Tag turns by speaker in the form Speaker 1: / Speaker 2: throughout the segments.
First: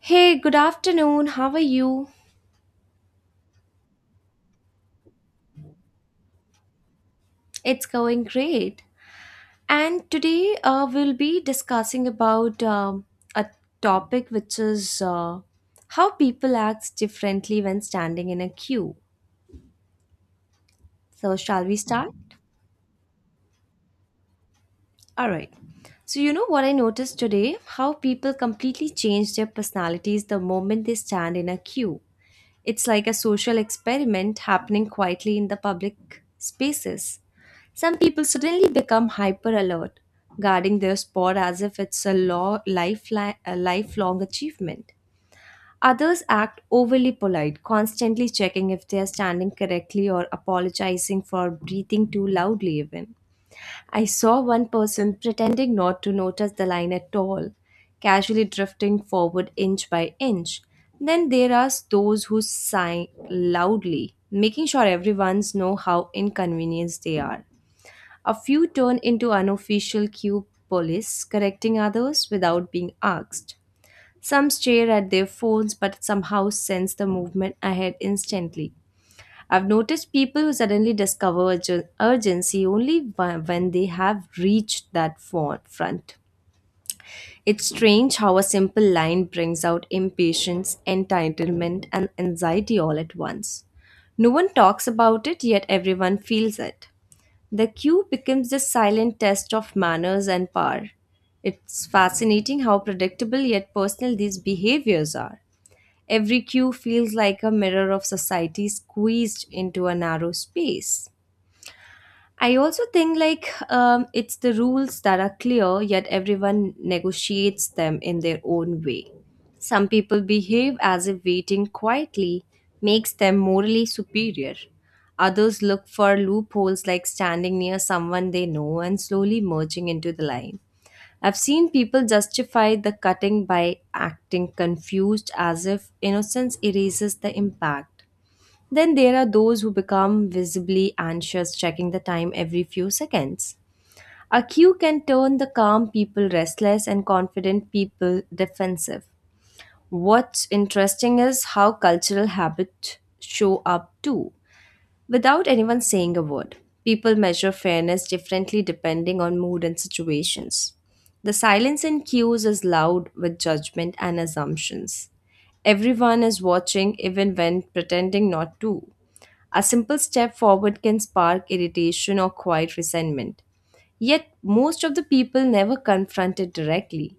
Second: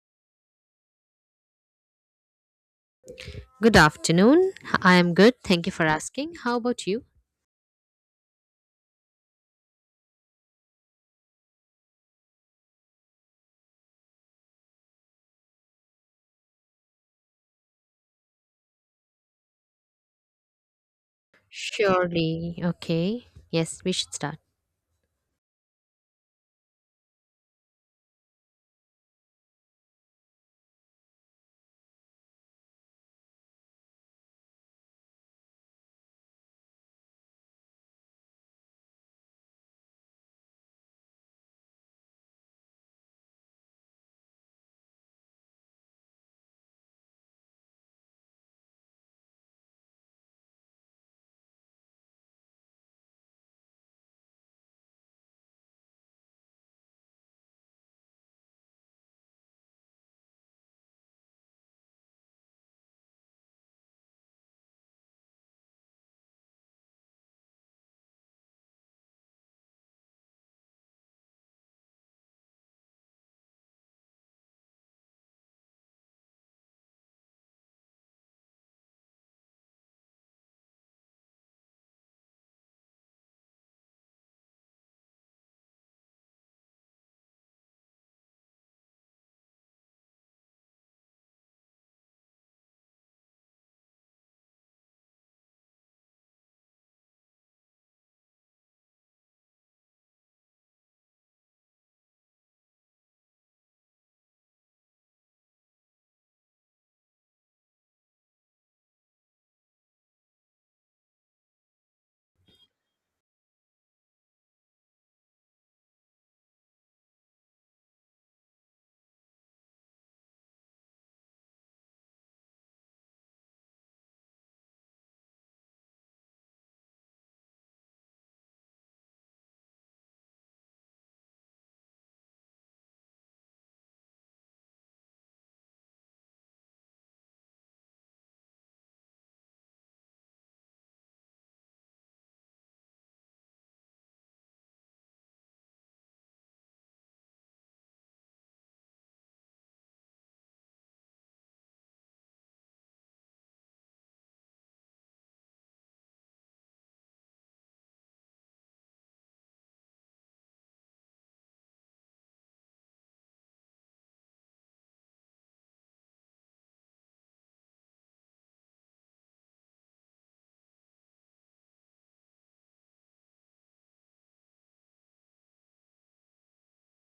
Speaker 1: Hey, good afternoon. How are you?
Speaker 2: Good afternoon. I am good. Thank you for asking. How about you?
Speaker 1: It's going great. And today we'll be discussing about a topic which is how people act differently when standing in a queue. So, shall we start?
Speaker 2: Surely. Okay. Yes, we should start.
Speaker 1: All right. So, you know what I noticed today? How people completely change their personalities the moment they stand in a queue. It's like a social experiment happening quietly in the public spaces. Some people suddenly become hyper alert, guarding their spot as if it's a, law, lifeline, a lifelong achievement. Others act overly polite, constantly checking if they are standing correctly or apologizing for breathing too loudly, even. I saw one person pretending not to notice the line at all, casually drifting forward inch by inch. Then there are those who sigh loudly, making sure everyone's know how inconvenienced they are. A few turn into unofficial queue police, correcting others without being asked. Some stare at their phones but somehow sense the movement ahead instantly. I've noticed people who suddenly discover urgency only when they have reached that front. It's strange how a simple line brings out impatience, entitlement, and anxiety all at once. No one talks about it, yet everyone feels it. The queue becomes the silent test of manners and power. It's fascinating how predictable yet personal these behaviors are. Every queue feels like a mirror of society squeezed into a narrow space. I also think it's the rules that are clear, yet everyone negotiates them in their own way. Some people behave as if waiting quietly makes them morally superior. Others look for loopholes like standing near someone they know and slowly merging into the line. I've seen people justify the cutting by acting confused as if innocence erases the impact. Then there are those who become visibly anxious, checking the time every few seconds. A cue can turn the calm people restless and confident people defensive. What's interesting is how cultural habits show up too without anyone saying a word. People measure fairness differently depending on mood and situations. The silence in queues is loud with judgment and assumptions. Everyone is watching even when pretending not to. A simple step forward can spark irritation or quiet resentment. Yet most of the people never confront it directly.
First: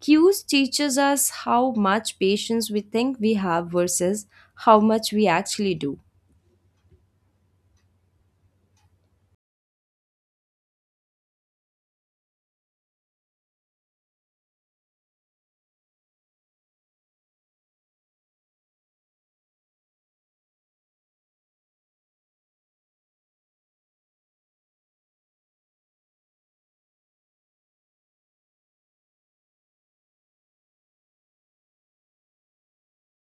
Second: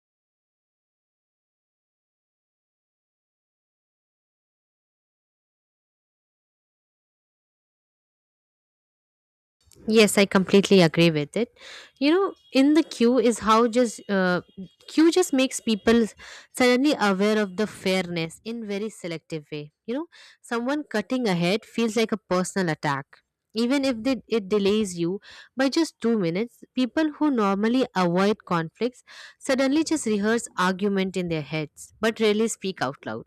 Speaker 1: Queues teaches us how much patience we think we have versus how much we actually do.
Speaker 2: Yes, I completely agree with it. In the queue is how just queue just makes people suddenly aware of the fairness in very selective way. Someone cutting ahead feels like a personal attack. Even if it delays you by just 2 minutes, people who normally avoid conflicts suddenly just rehearse argument in their heads, but rarely speak out loud.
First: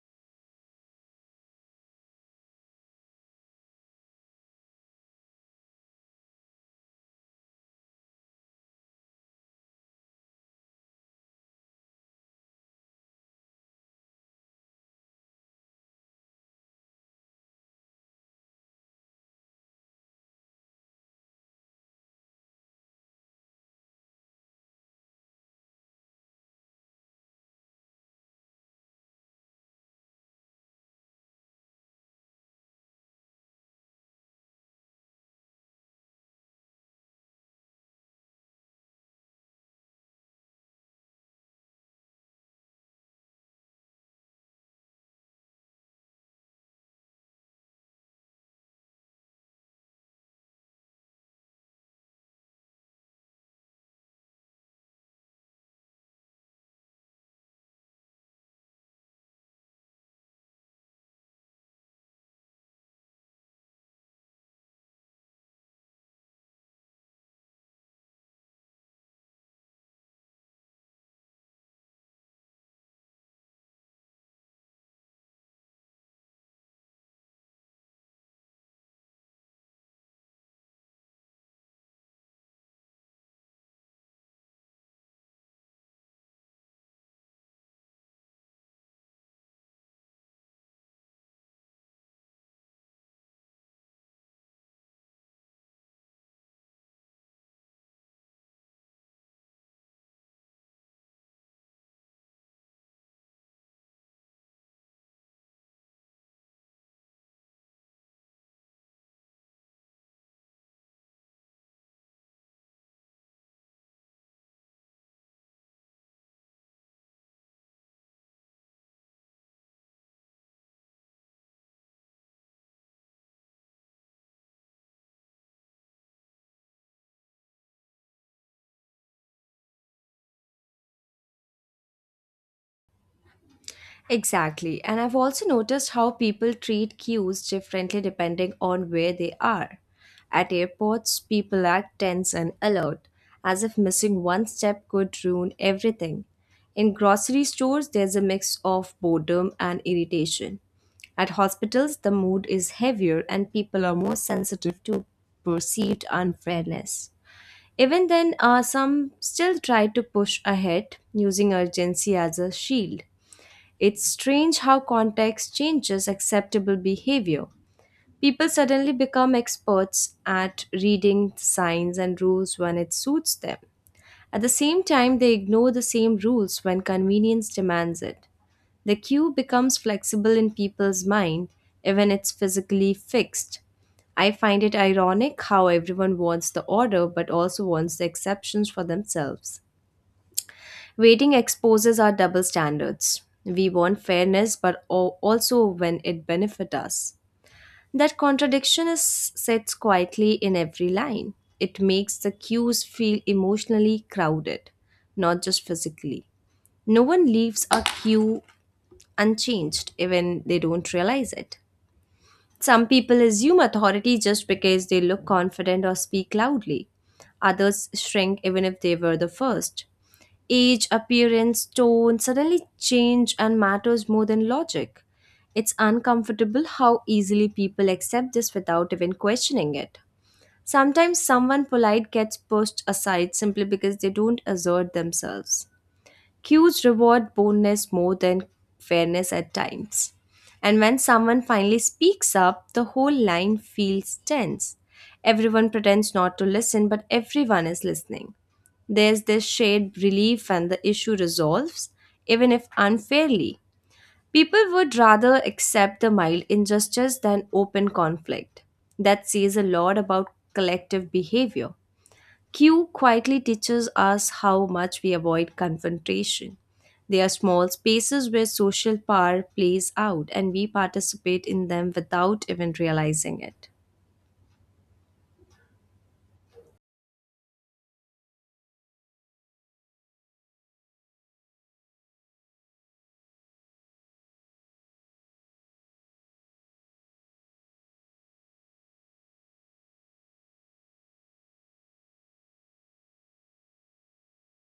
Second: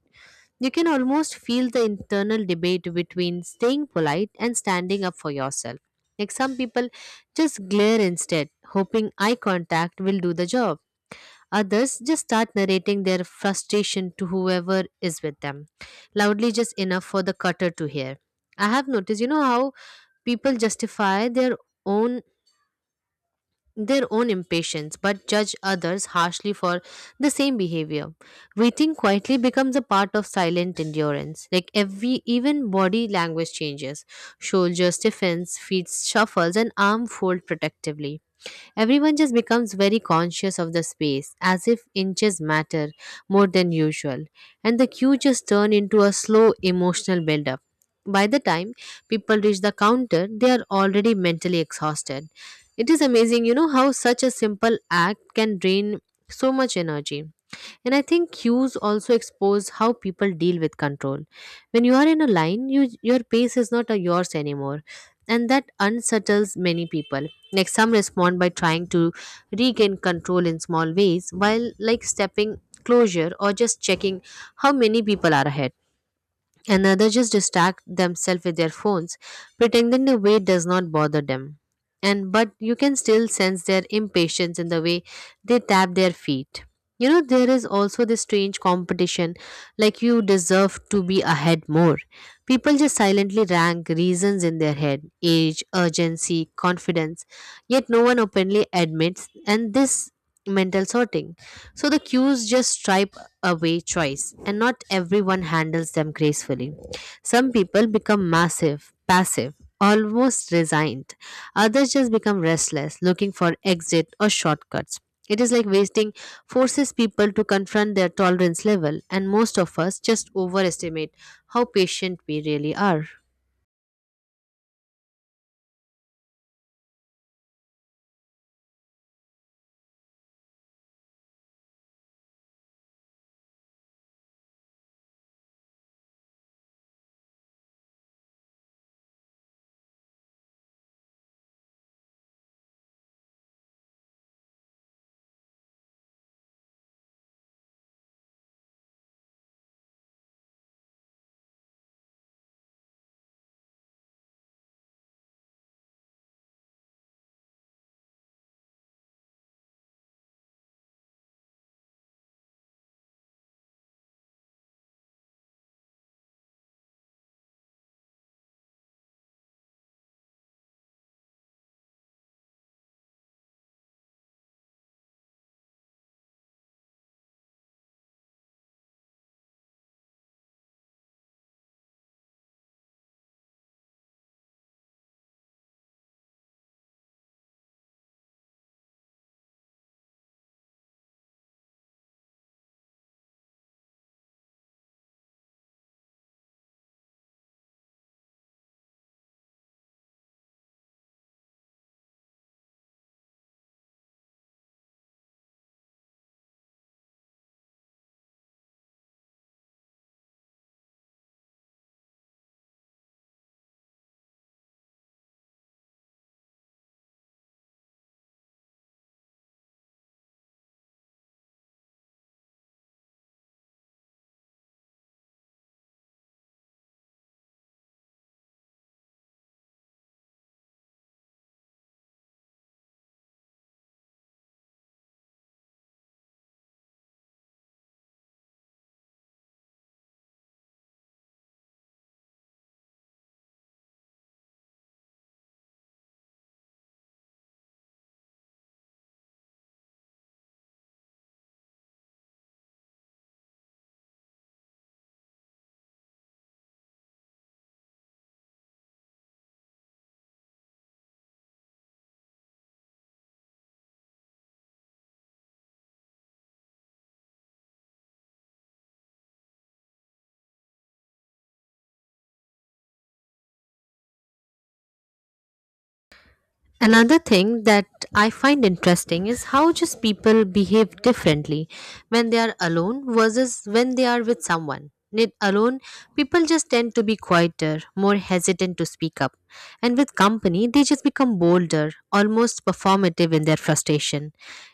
Speaker 2: You can almost feel the internal debate between staying polite and standing up for yourself. Like some people just glare instead, hoping eye contact will do the job. Others just start narrating their frustration to whoever is with them, loudly just enough for the cutter to hear. I have noticed how people justify their own own impatience but judge others harshly for the same behavior. Waiting quietly becomes a part of silent endurance, like every, even body language changes: shoulder stiffens, feet shuffles, and arm fold protectively. Everyone just becomes very conscious of the space, as if inches matter more than usual, and the queue just turn into a slow emotional build-up. By the time people reach the counter, they are already mentally exhausted. It is amazing how such a simple act can drain so much energy. And I think queues also expose how people deal with control. When you are in a line, your pace is not a yours anymore. And that unsettles many people. Like some respond by trying to regain control in small ways, while like stepping closure or just checking how many people are ahead, and others just distract themselves with their phones, pretending the wait does not bother them. And but you can still sense their impatience in the way they tap their feet. There is also this strange competition, like you deserve to be ahead more. People just silently rank reasons in their head: age, urgency, confidence, yet no one openly admits, and this mental sorting. So the cues just stripe away choice, and not everyone handles them gracefully. Some people become passive, almost resigned. Others just become restless, looking for exit or shortcuts. It is like wasting forces people to confront their tolerance level, and most of us just overestimate how patient we really are.
Speaker 1: Exactly. And I've also noticed how people treat queues differently depending on where they are. At airports, people act tense and alert, as if missing one step could ruin everything. In grocery stores, there's a mix of boredom and irritation. At hospitals, the mood is heavier and people are more sensitive to perceived unfairness. Even then, some still try to push ahead using urgency as a shield. It's strange how context changes acceptable behavior. People suddenly become experts at reading signs and rules when it suits them. At the same time, they ignore the same rules when convenience demands it. The cue becomes flexible in people's mind, even it's physically fixed. I find it ironic how everyone wants the order but also wants the exceptions for themselves. Waiting exposes our double standards. We want fairness, but also when it benefits us. That contradiction is sits quietly in every line. It makes the cues feel emotionally crowded, not just physically. No one leaves a cue unchanged, even they don't realize it. Some people assume authority just because they look confident or speak loudly. Others shrink even if they were the first. Age, appearance, tone suddenly change and matters more than logic. It's uncomfortable how easily people accept this without even questioning it. Sometimes someone polite gets pushed aside simply because they don't assert themselves. Cues reward boldness more than fairness at times. And when someone finally speaks up, the whole line feels tense. Everyone pretends not to listen, but everyone is listening. There's this shared relief and the issue resolves, even if unfairly. People would rather accept the mild injustice than open conflict. That says a lot about collective behavior. Q quietly teaches us how much we avoid confrontation. They are small spaces where social power plays out, and we participate in them without even realizing it.
Speaker 2: Another thing that I find interesting is how just people behave differently when they are alone versus when they are with someone. Alone, people just tend to be quieter, more hesitant to speak up. And with company, they just become bolder, almost performative in their frustration.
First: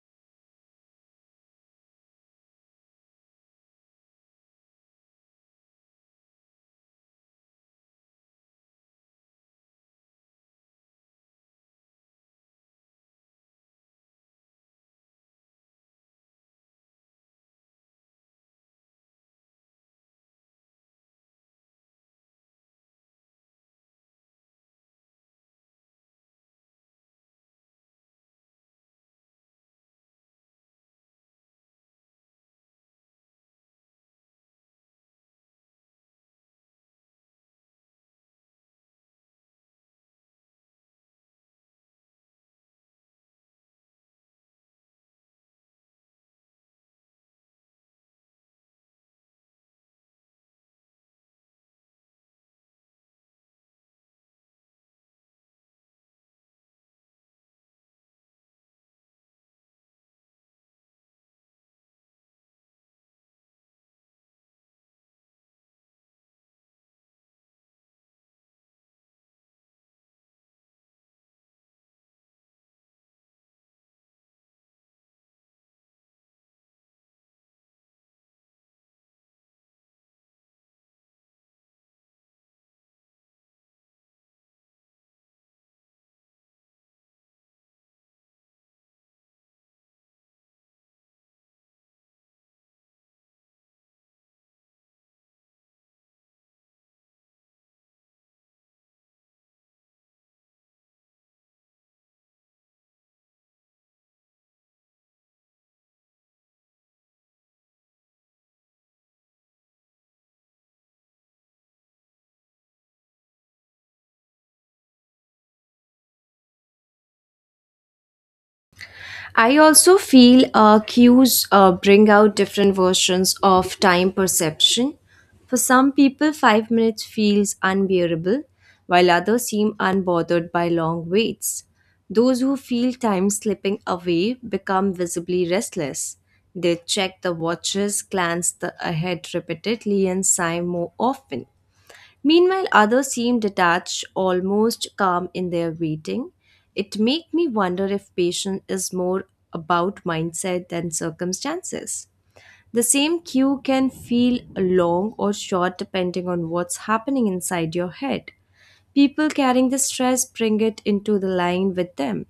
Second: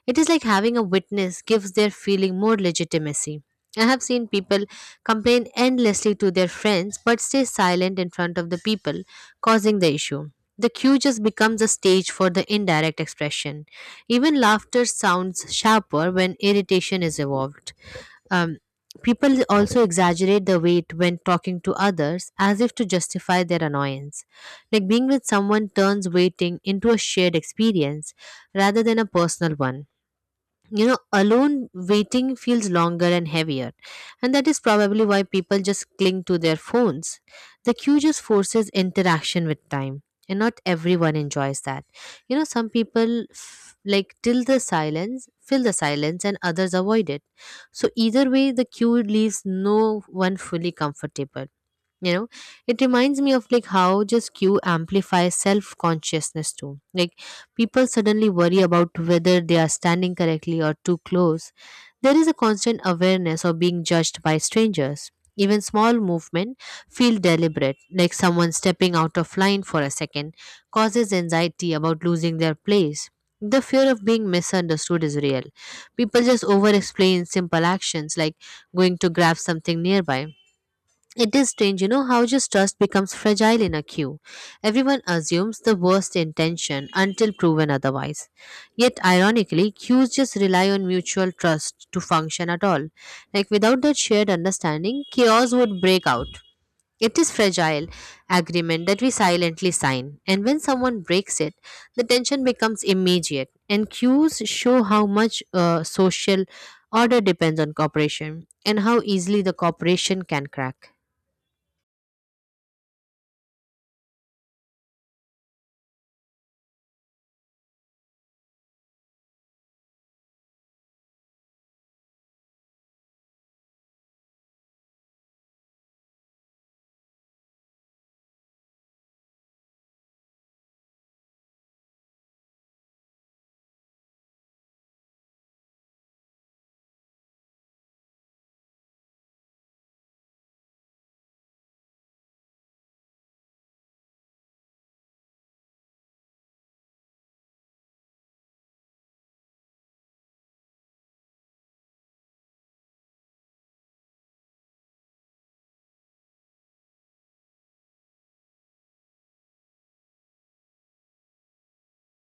Speaker 2: It is like having a witness gives their feeling more legitimacy. I have seen people complain endlessly to their friends but stay silent in front of the people causing the issue. The cue just becomes a stage for the indirect expression. Even laughter sounds sharper when irritation is involved. Um, People also exaggerate the weight when talking to others as if to justify their annoyance. Like being with someone turns waiting into a shared experience rather than a personal one. Alone, waiting feels longer and heavier, and that is probably why people just cling to their phones. The queue just forces interaction with time, and not everyone enjoys that. Some people like till the silence fill the silence, and others avoid it. So either way the queue leaves no one fully comfortable. you know it reminds me of like how just q amplifies self consciousness too. Like people suddenly worry about whether they are standing correctly or too close. There is a constant awareness of being judged by strangers. Even small movement feel deliberate, like someone stepping out of line for a second causes anxiety about losing their place. The fear of being misunderstood is real. People just over explain simple actions like going to grab something nearby. It is strange how just trust becomes fragile in a queue. Everyone assumes the worst intention until proven otherwise. Yet, ironically, queues just rely on mutual trust to function at all. Like, without that shared understanding, chaos would break out. It is fragile agreement that we silently sign, and when someone breaks it, the tension becomes immediate. And queues show how much social order depends on cooperation and how easily the cooperation can crack.
Speaker 1: I also feel cues bring out different versions of time perception. For some people, 5 minutes feels unbearable, while others seem unbothered by long waits. Those who feel time slipping away become visibly restless. They check the watches, glance the ahead repeatedly, and sigh more often. Meanwhile, others seem detached, almost calm in their waiting. It makes me wonder if patience is more about mindset than circumstances. The same queue can feel long or short depending on what's happening inside your head. People carrying the stress bring it into the line with them.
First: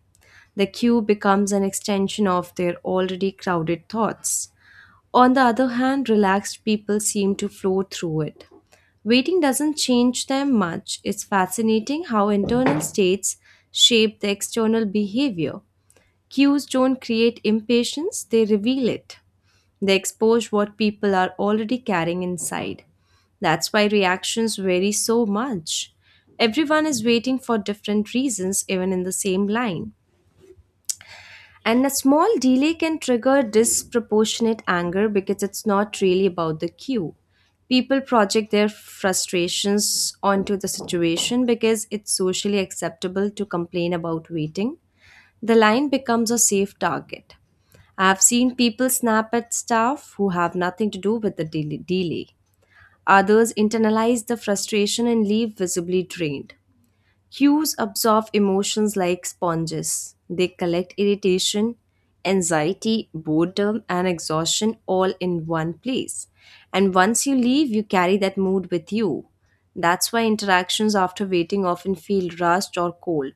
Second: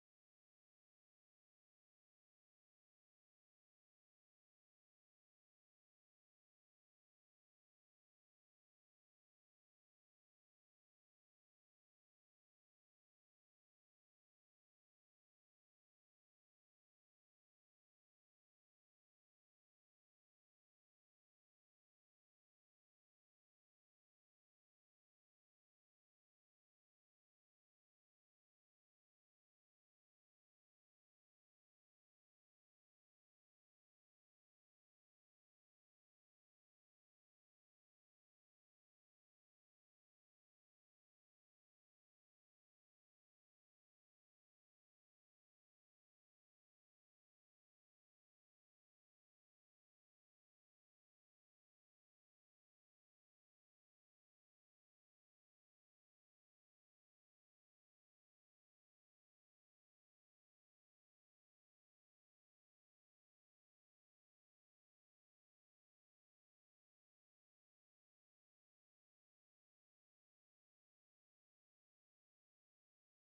Speaker 1: The queue becomes an extension of their already crowded thoughts. On the other hand, relaxed people seem to flow through it. Waiting doesn't change them much. It's fascinating how internal states shape the external behavior. Cues don't create impatience, they reveal it. They expose what people are already carrying inside. That's why reactions vary so much. Everyone is waiting for different reasons, even in the same line. And a small delay can trigger disproportionate anger because it's not really about the cue. People project their frustrations onto the situation because it's socially acceptable to complain about waiting. The line becomes a safe target. I've seen people snap at staff who have nothing to do with the delay. Others internalize the frustration and leave visibly drained. Cues absorb emotions like sponges. They collect irritation, anxiety, boredom, and exhaustion all in one place. And once you leave, you carry that mood with you. That's why interactions after waiting often feel rushed or cold.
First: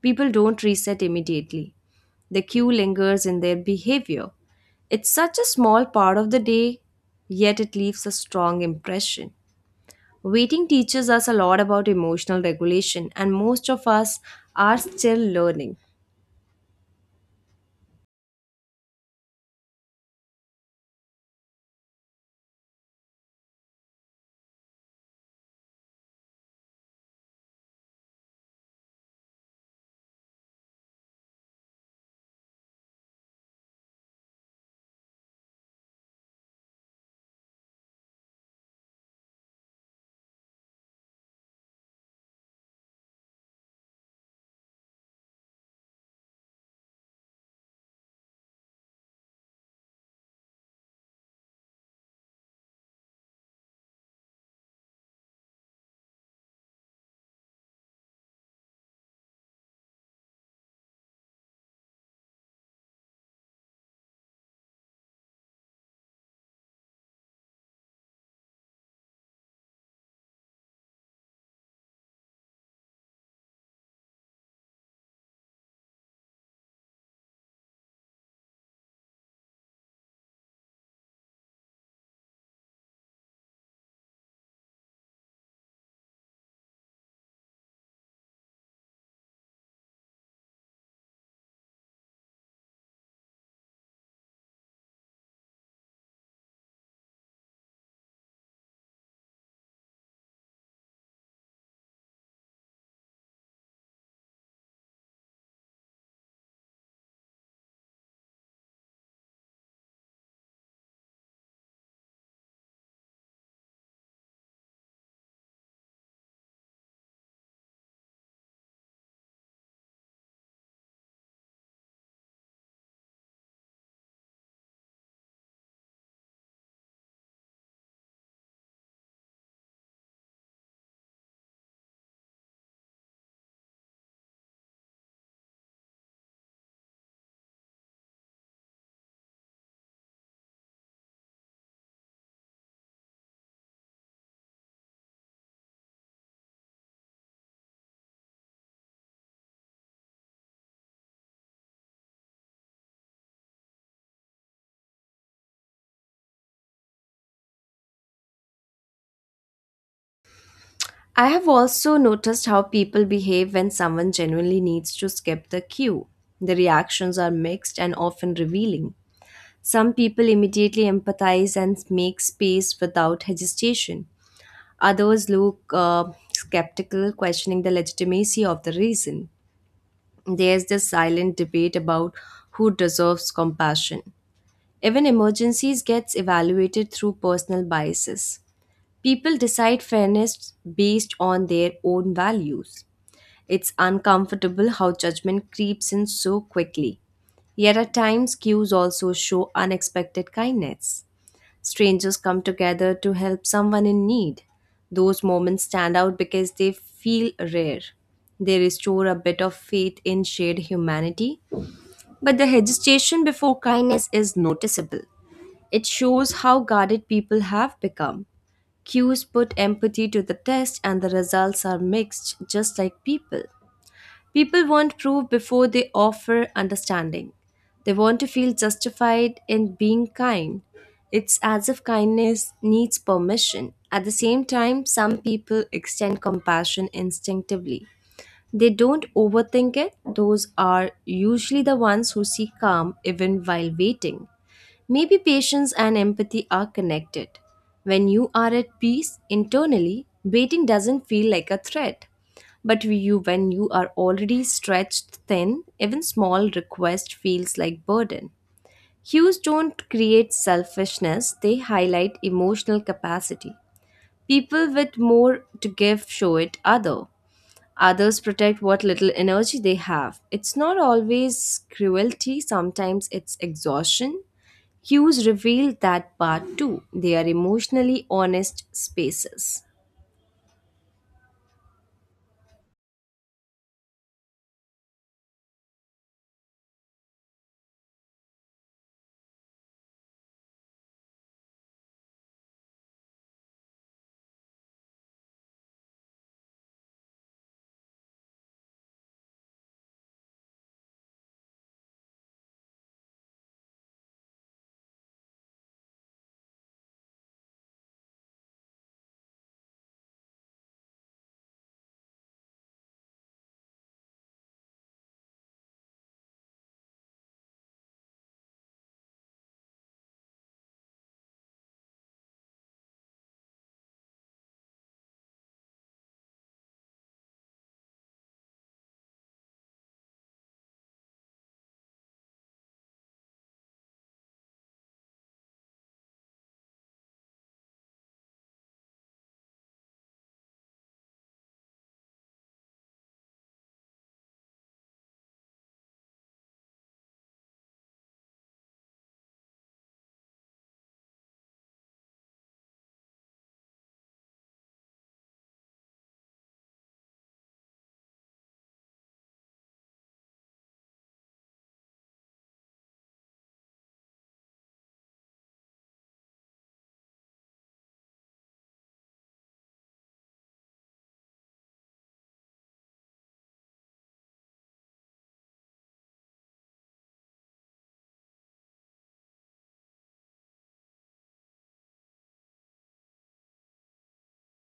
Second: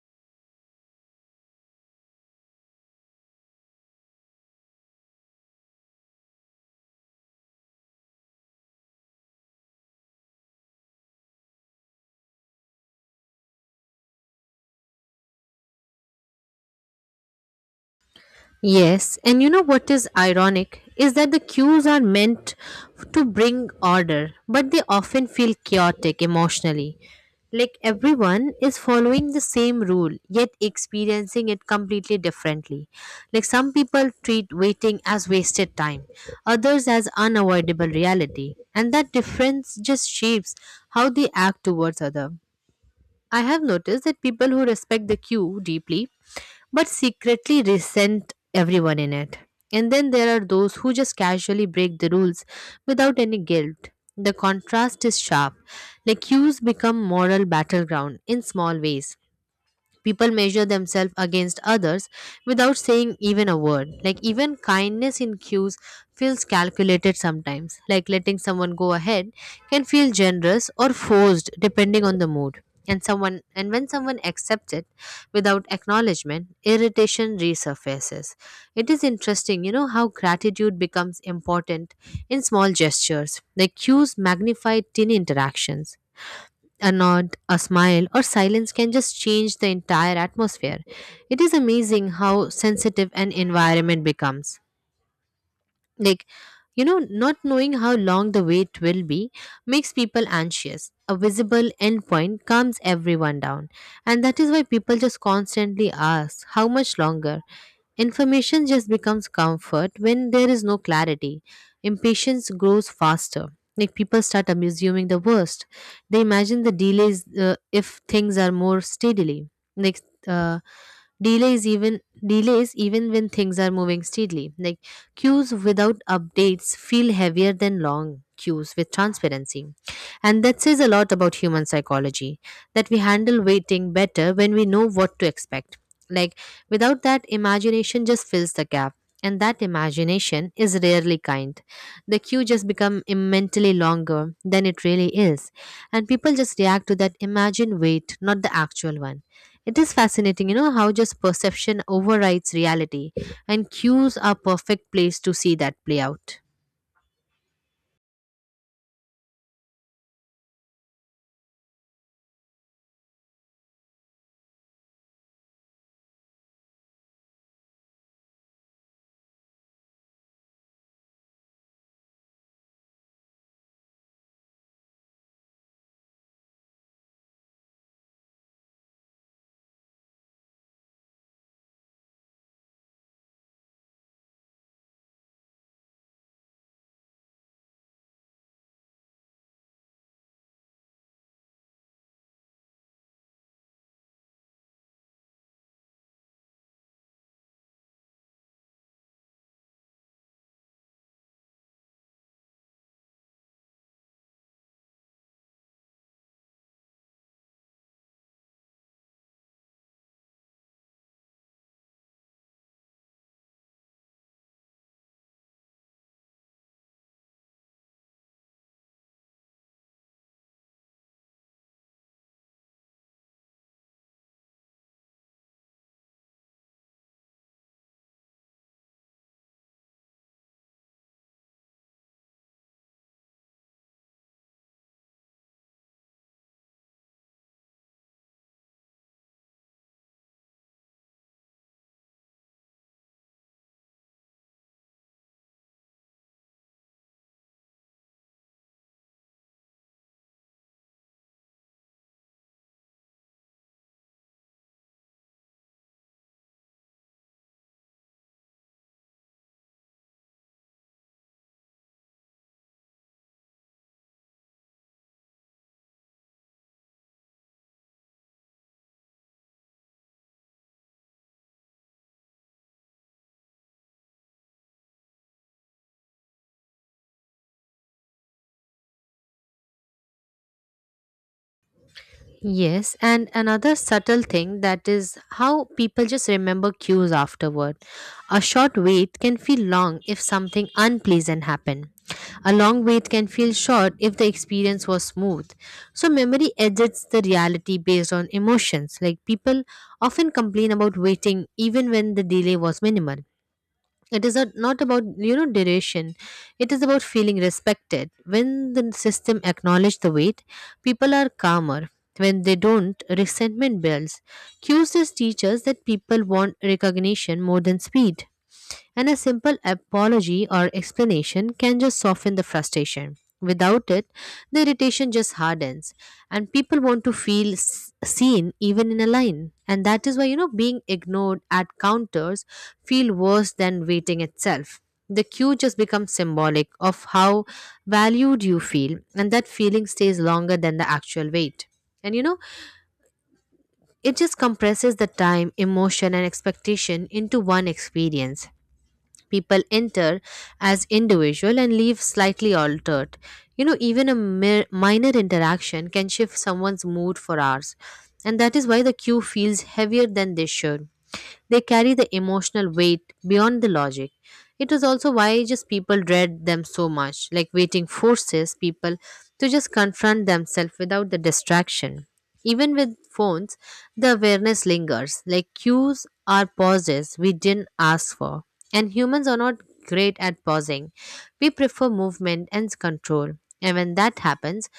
Speaker 1: People don't reset immediately. The cue lingers in their behavior. It's such a small part of the day, yet it leaves a strong impression. Waiting teaches us a lot about emotional regulation, and most of us are still learning.
Speaker 2: Yes, and what is ironic is that the cues are meant to bring order, but they often feel chaotic emotionally. Like everyone is following the same rule, yet experiencing it completely differently. Like some people treat waiting as wasted time, others as unavoidable reality, and that difference just shapes how they act towards other. I have noticed that people who respect the queue deeply but secretly resent everyone in it. And then there are those who just casually break the rules without any guilt. The contrast is sharp. Like queues become moral battleground in small ways. People measure themselves against others without saying even a word. Like even kindness in cues feels calculated sometimes, like letting someone go ahead can feel generous or forced depending on the mood. And someone and when someone accepts it without acknowledgement, irritation resurfaces. It is interesting how gratitude becomes important in small gestures. Like cues magnify tiny interactions. A nod, a smile, or silence can just change the entire atmosphere. It is amazing how sensitive an environment becomes. Like, not knowing how long the wait will be makes people anxious. A visible endpoint calms everyone down. And that is why people just constantly ask, How much longer? Information just becomes comfort when there is no clarity. Impatience grows faster. Like people start assuming the worst. They imagine the delays if things are more steadily. Like uh, delays even delays even when things are moving steadily. Like queues without updates feel heavier than long queues with transparency, and that says a lot about human psychology, that we handle waiting better when we know what to expect. Like without that, imagination just fills the gap, and that imagination is rarely kind. The queue just become mentally longer than it really is, and people just react to that imagined wait, not the actual one. It is fascinating how just perception overrides reality, and cues are perfect place to see that play out.
Speaker 1: I have also noticed how people behave when someone genuinely needs to skip the queue. The reactions are mixed and often revealing. Some people immediately empathize and make space without hesitation. Others look skeptical, questioning the legitimacy of the reason. There's this silent debate about who deserves compassion. Even emergencies gets evaluated through personal biases. People decide fairness based on their own values. It's uncomfortable how judgment creeps in so quickly. Yet at times queues also show unexpected kindness. Strangers come together to help someone in need. Those moments stand out because they feel rare. They restore a bit of faith in shared humanity, but the hesitation before kindness is noticeable. It shows how guarded people have become. Cues put empathy to the test, and the results are mixed, just like people. People want proof before they offer understanding. They want to feel justified in being kind. It's as if kindness needs permission. At the same time, some people extend compassion instinctively. They don't overthink it. Those are usually the ones who seek calm even while waiting. Maybe patience and empathy are connected. When you are at peace internally, waiting doesn't feel like a threat. But you, when you are already stretched thin, even small request feels like burden. Hues don't create selfishness, they highlight emotional capacity. People with more to give show it other. Others protect what little energy they have. It's not always cruelty, sometimes it's exhaustion, Cues reveal that part too. They are emotionally honest spaces.
Speaker 2: Yes, and another subtle thing that is how people just remember cues afterward. A short wait can feel long if something unpleasant happened. A long wait can feel short if the experience was smooth. So, memory edits the reality based on emotions. Like, people often complain about waiting even when the delay was minimal. It is not about duration. It is about feeling respected. When the system acknowledge the weight, people are calmer. When they don't, resentment builds. Qcs teaches that people want recognition more than speed, and a simple apology or explanation can just soften the frustration. Without it, the irritation just hardens, and people want to feel seen even in a line. And that is why being ignored at counters feel worse than waiting itself. The queue just becomes symbolic of how valued you feel, and that feeling stays longer than the actual wait. And it just compresses the time, emotion, and expectation into one experience. People enter as individual and leave slightly altered. Even a mere, minor interaction can shift someone's mood for hours, and that is why the queue feels heavier than they should. They carry the emotional weight beyond the logic. It is also why just people dread them so much, like waiting forces people to just confront themselves without the distraction. Even with phones, the awareness lingers, like cues are pauses we didn't ask for. And humans are not great at pausing. We prefer movement and control. And when that happens,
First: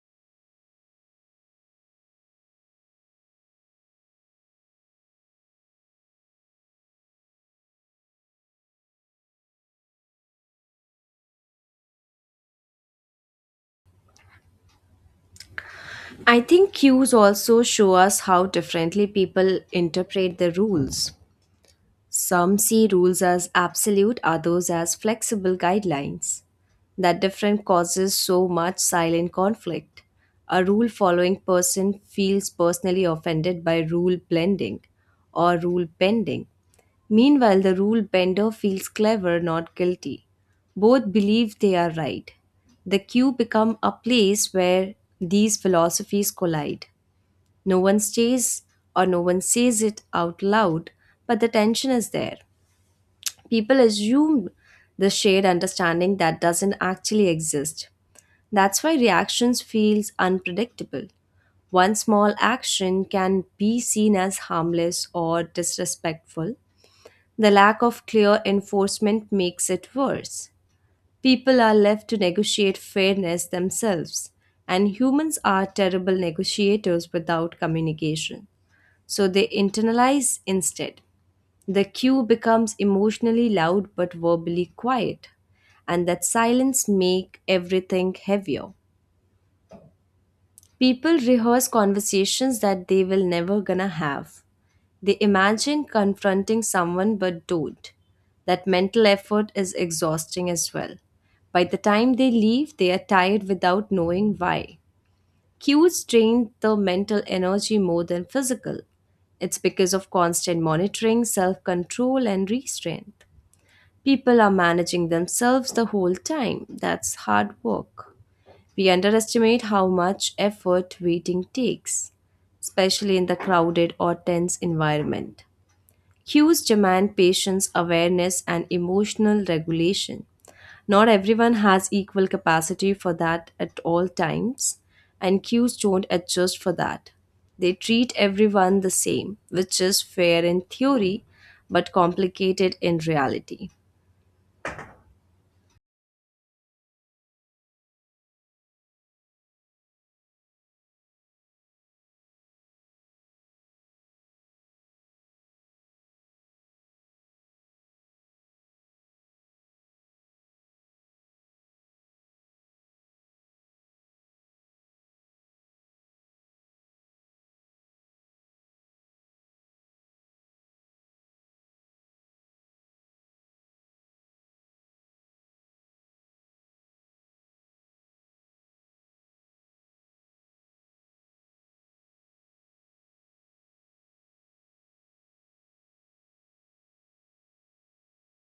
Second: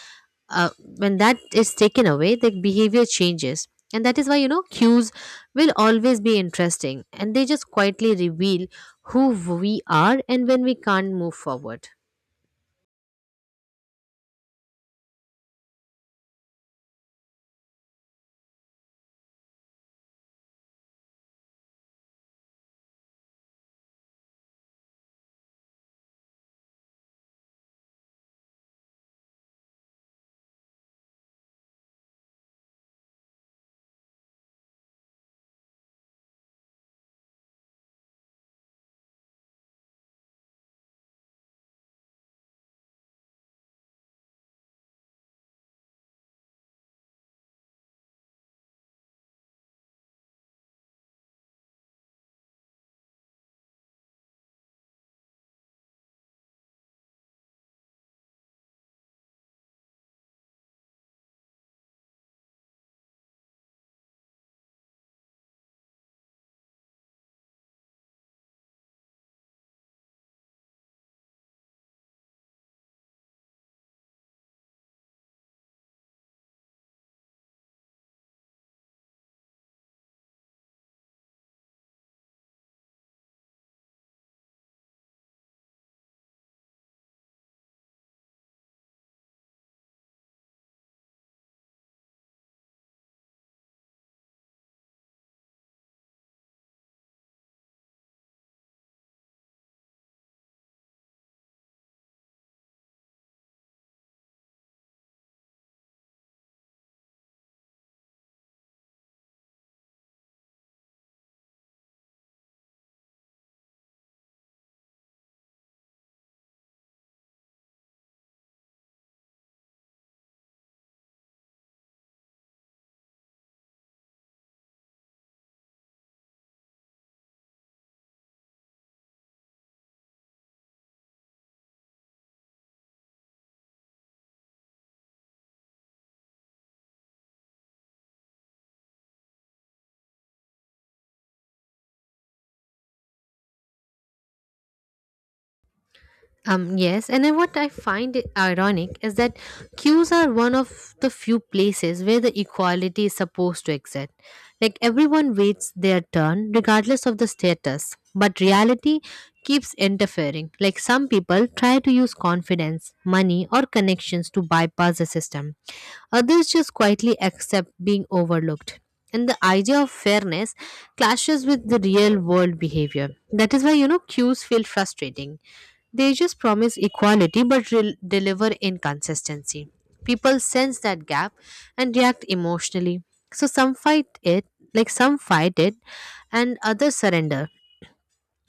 Speaker 2: uh, when that is taken away, the behavior changes. And that is why cues will always be interesting, and they just quietly reveal who we are and when we can't move forward.
Speaker 1: I think cues also show us how differently people interpret the rules. Some see rules as absolute, others as flexible guidelines. That difference causes so much silent conflict. A rule following person feels personally offended by rule blending or rule bending. Meanwhile, the rule bender feels clever, not guilty. Both believe they are right. The queue become a place where these philosophies collide. No one stays no one says it out loud, but the tension is there. People assume the shared understanding that doesn't actually exist. That's why reactions feels unpredictable. One small action can be seen as harmless or disrespectful, the lack of clear enforcement makes it worse. People are left to negotiate fairness themselves, and humans are terrible negotiators without communication. So they internalize instead. The cue becomes emotionally loud but verbally quiet, and that silence make everything heavier. People rehearse conversations that they will never gonna have. They imagine confronting someone but don't. That mental effort is exhausting as well. By the time they leave, they are tired without knowing why. Cues drain the mental energy more than physical. It's because of constant monitoring, self control, and restraint. People are managing themselves the whole time. That's hard work. We underestimate how much effort waiting takes, especially in the crowded or tense environment. Cues demand patience, awareness, and emotional regulation. Not everyone has equal capacity for that at all times, and cues don't adjust for that. They treat everyone the same, which is fair in theory but complicated in reality.
Speaker 2: Yes, and then what I find it ironic is that queues are one of the few places where the equality is supposed to exist. Like everyone waits their turn regardless of the status, but reality keeps interfering. Like some people try to use confidence, money, or connections to bypass the system, others just quietly accept being overlooked. And the idea of fairness clashes with the real world behavior. That is why queues feel frustrating. They just promise equality but deliver inconsistency. People sense that gap and react emotionally. So some fight it, like some fight it, and others surrender.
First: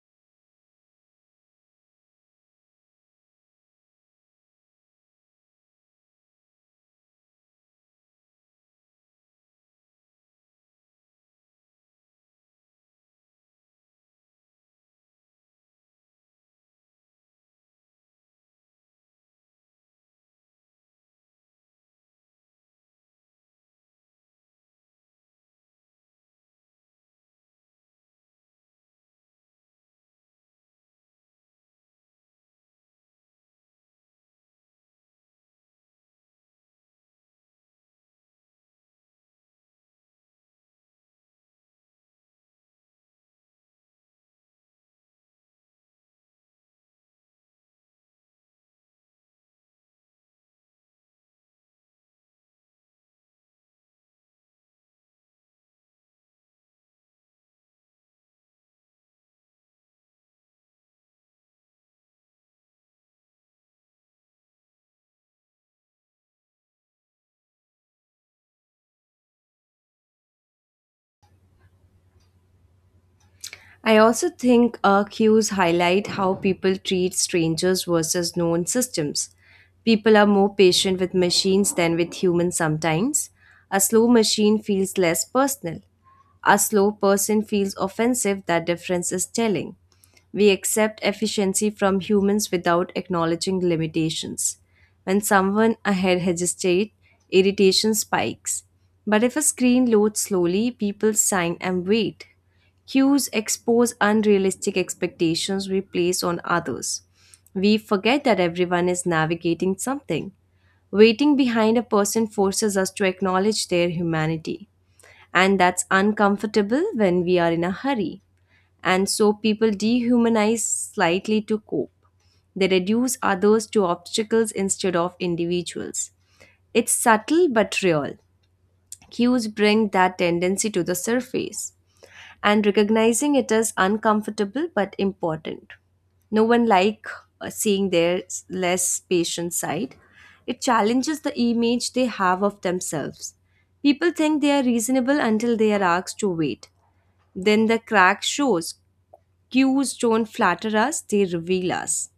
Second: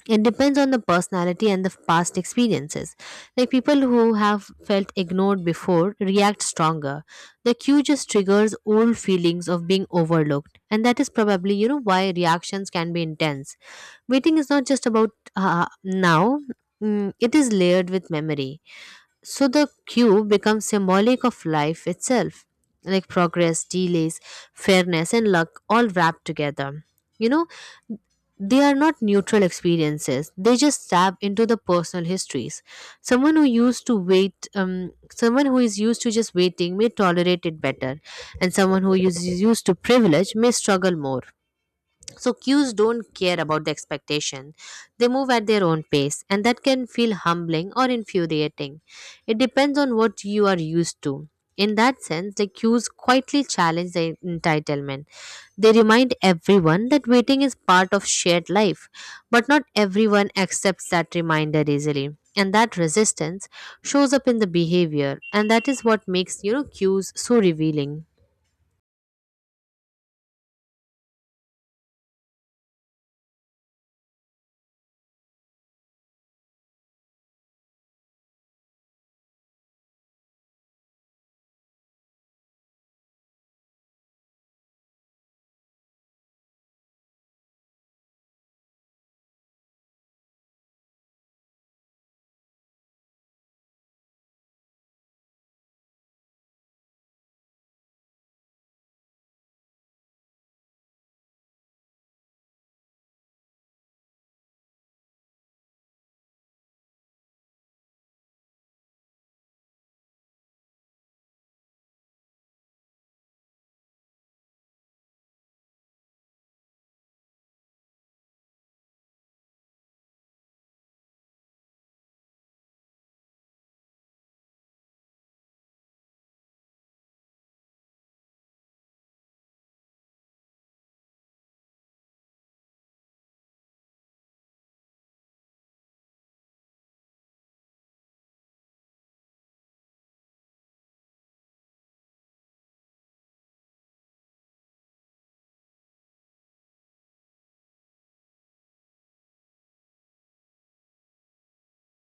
Speaker 2: It depends on the personality and the past experiences, like people who have felt ignored before react stronger. The cue just triggers old feelings of being overlooked, and that is probably why reactions can be intense. Waiting is not just about now it is layered with memory, so the cube becomes symbolic of life itself, like progress, delays, fairness, and luck all wrapped together. You know, they are not neutral experiences, they just tap into the personal histories. Someone who used to wait, someone who is used to just waiting may tolerate it better, and someone who is used to privilege may struggle more. So cues don't care about the expectation. They move at their own pace, and that can feel humbling or infuriating. It depends on what you are used to. In that sense, the cues quietly challenge the entitlement. They remind everyone that waiting is part of shared life, but not everyone accepts that reminder easily. And that resistance shows up in the behavior, and that is what makes cues so revealing.
Speaker 1: I also think cues highlight how people treat strangers versus known systems. People are more patient with machines than with humans sometimes. A slow machine feels less personal. A slow person feels offensive, that difference is telling. We accept efficiency from humans without acknowledging limitations. When someone ahead hesitates, irritation spikes. But if a screen loads slowly, people sign and wait. Cues expose unrealistic expectations we place on others. We forget that everyone is navigating something. Waiting behind a person forces us to acknowledge their humanity, and that's uncomfortable when we are in a hurry. And so people dehumanize slightly to cope. They reduce others to obstacles instead of individuals. It's subtle but real. Cues bring that tendency to the surface and recognizing it as uncomfortable but important. No one like seeing their less patient side. It challenges the image they have of themselves. People think they are reasonable until they are asked to wait. Then the crack shows. Cues don't flatter us, they reveal us.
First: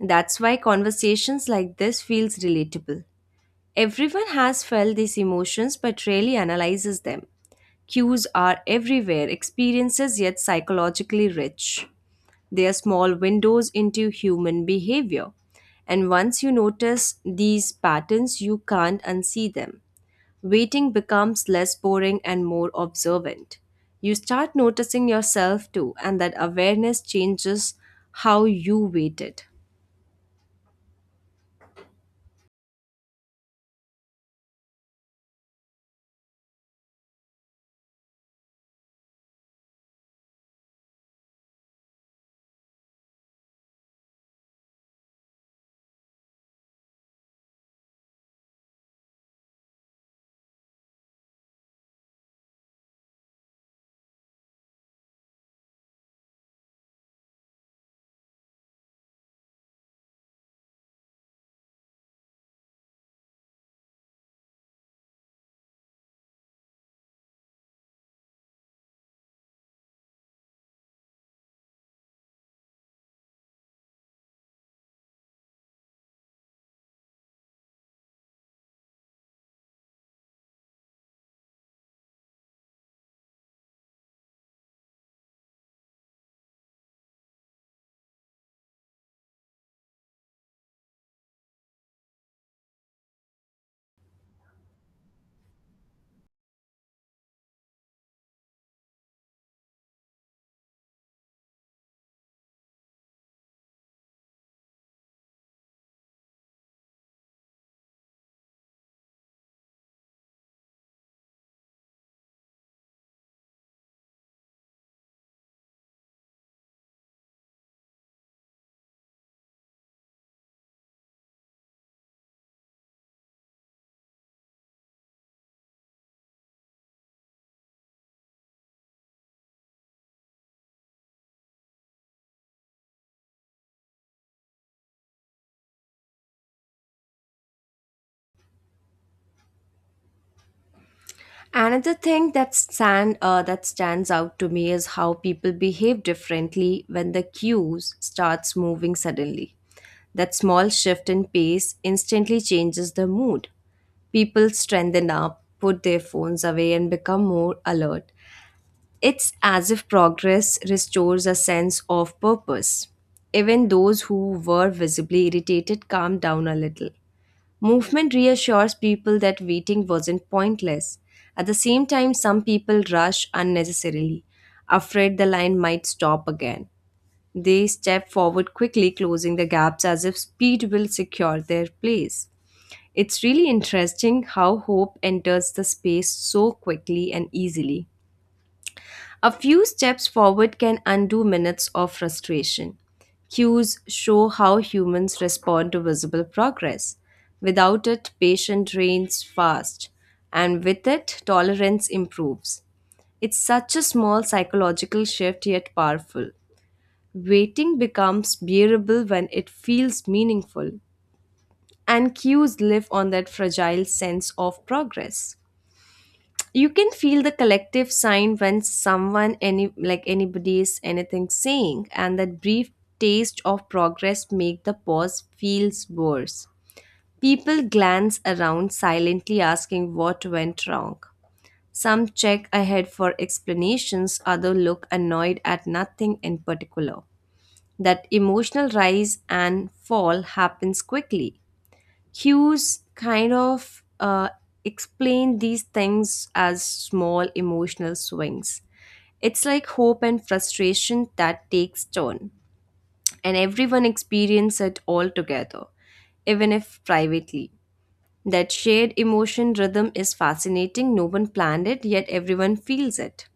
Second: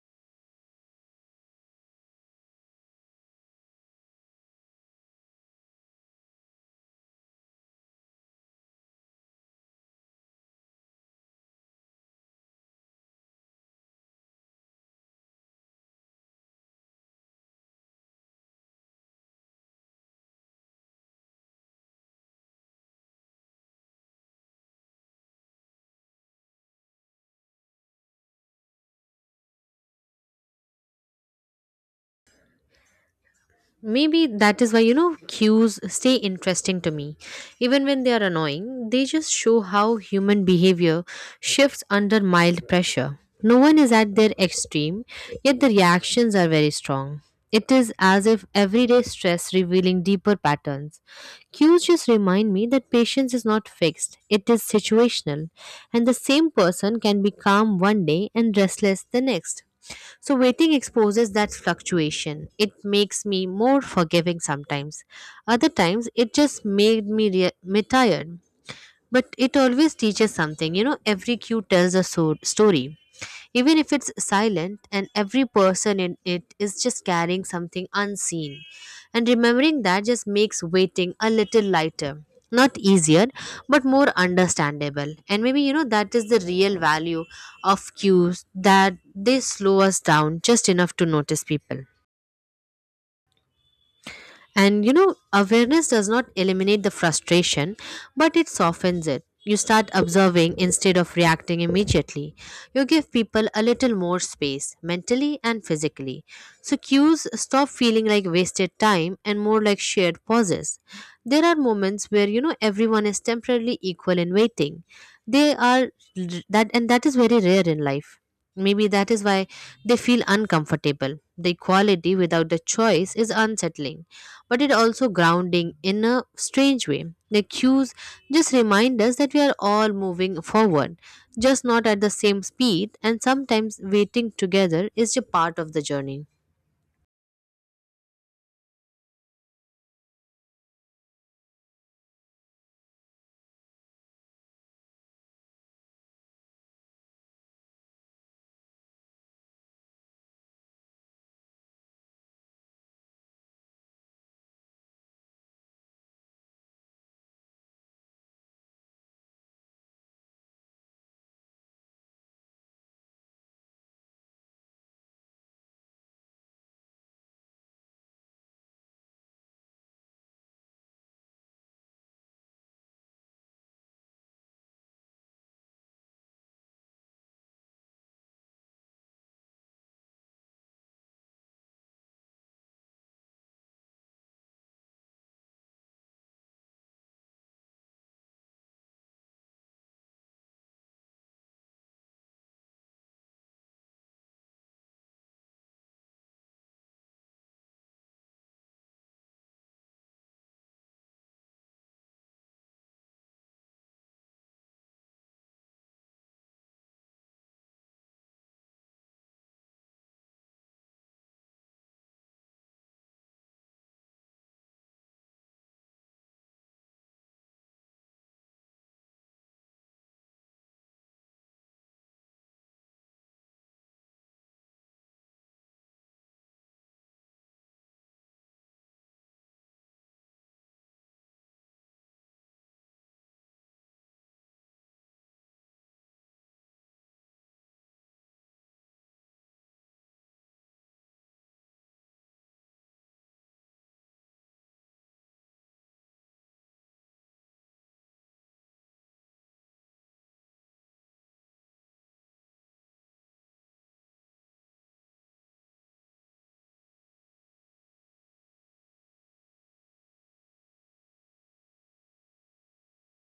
Speaker 1: That's why conversations like this feels relatable. Everyone has felt these emotions but rarely analyzes them. Cues are everywhere, experiences yet psychologically rich. They are small windows into human behavior. And once you notice these patterns, you can't unsee them. Waiting becomes less boring and more observant. You start noticing yourself too, and that awareness changes how you waited.
Speaker 2: Maybe that is why, cues stay interesting to me. Even when they are annoying, they just show how human behavior shifts under mild pressure. No one is at their extreme, yet the reactions are very strong. It is as if everyday stress revealing deeper patterns. Cues just remind me that patience is not fixed, it is situational, and the same person can be calm one day and restless the next. So waiting exposes that fluctuation. It makes me more forgiving sometimes. Other times, it just made me tired. But it always teaches something. Every cue tells a story. Even if it's silent, and every person in it is just carrying something unseen. And remembering that just makes waiting a little lighter. Not easier, but more understandable. And maybe, that is the real value of cues, that they slow us down just enough to notice people. And awareness does not eliminate the frustration, but it softens it. You start observing instead of reacting immediately. You give people a little more space, mentally and physically. So cues stop feeling like wasted time and more like shared pauses. There are moments where everyone is temporarily equal in waiting. They are that, and that is very rare in life. Maybe that is why they feel uncomfortable. The equality without the choice is unsettling, but it also grounding in a strange way. The cues just remind us that we are all moving forward, just not at the same speed, and sometimes waiting together is a part of the journey.
Speaker 1: Another thing that stands out to me is how people behave differently when the cues starts moving suddenly. That small shift in pace instantly changes the mood. People strengthen up, put their phones away, and become more alert. It's as if progress restores a sense of purpose. Even those who were visibly irritated calmed down a little. Movement reassures people that waiting wasn't pointless. At the same time, some people rush unnecessarily, afraid the line might stop again. They step forward quickly, closing the gaps as if speed will secure their place. It's really interesting how hope enters the space so quickly and easily. A few steps forward can undo minutes of frustration. Cues show how humans respond to visible progress. Without it, patience drains fast, and with it, tolerance improves. It's such a small psychological shift yet powerful. Waiting becomes bearable when it feels meaningful, and cues live on that fragile sense of progress. You can feel the collective sign when someone, any like anybody, is anything saying, and that brief taste of progress make the pause feels worse. People glance around silently, asking what went wrong. Some check ahead for explanations, others look annoyed at nothing in particular, that emotional rise and fall happens quickly. Hughes explained these things as small emotional swings. It's like hope and frustration that takes turn, and everyone experiences it all together, even if privately. That shared emotion rhythm is fascinating. No one planned it, yet everyone feels it.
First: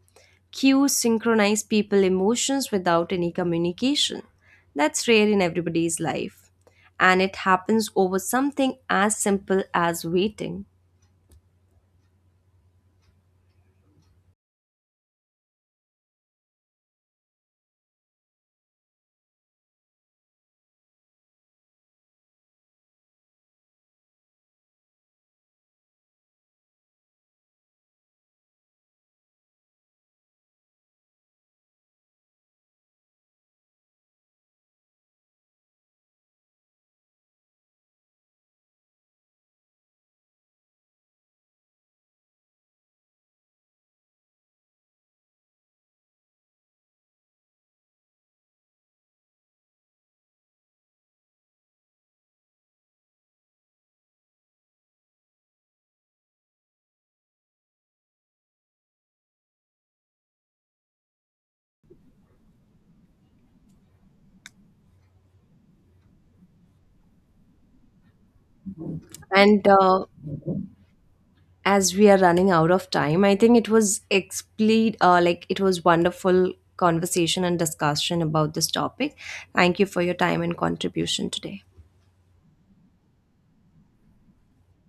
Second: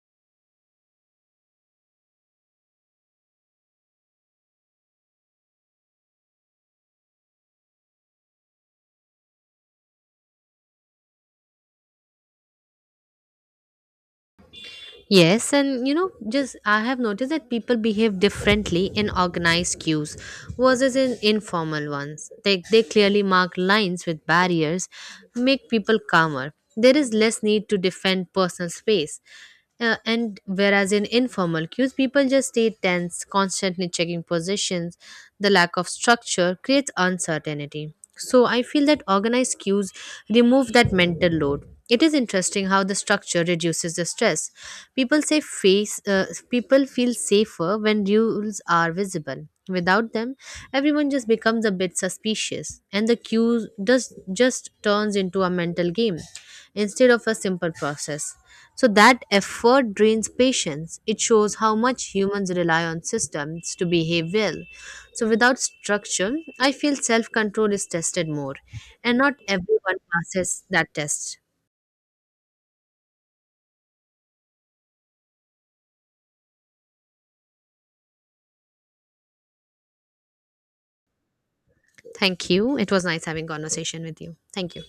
Speaker 1: Cues synchronize people emotions without any communication. That's rare in everybody's life, and it happens over something as simple as waiting.
Speaker 2: Yes, and just I have noticed that people behave differently in organized queues versus in informal ones. They clearly mark lines with barriers, make people calmer. There is less need to defend personal space. And whereas in informal queues, people just stay tense, constantly checking positions. The lack of structure creates uncertainty. So I feel that organized queues remove that mental load. It is interesting how the structure reduces the stress. People feel safer when rules are visible. Without them, everyone just becomes a bit suspicious, and the queue does just turns into a mental game instead of a simple process. So that effort drains patience. It shows how much humans rely on systems to behave well. So without structure, I feel self-control is tested more, and not
Speaker 1: And
Speaker 2: everyone passes that test.
Speaker 1: as we are running out of time, I think it was like it was wonderful conversation and discussion about this topic. Thank you for your time and contribution today.
Speaker 2: Thank you. It was nice having conversation with you. Thank you.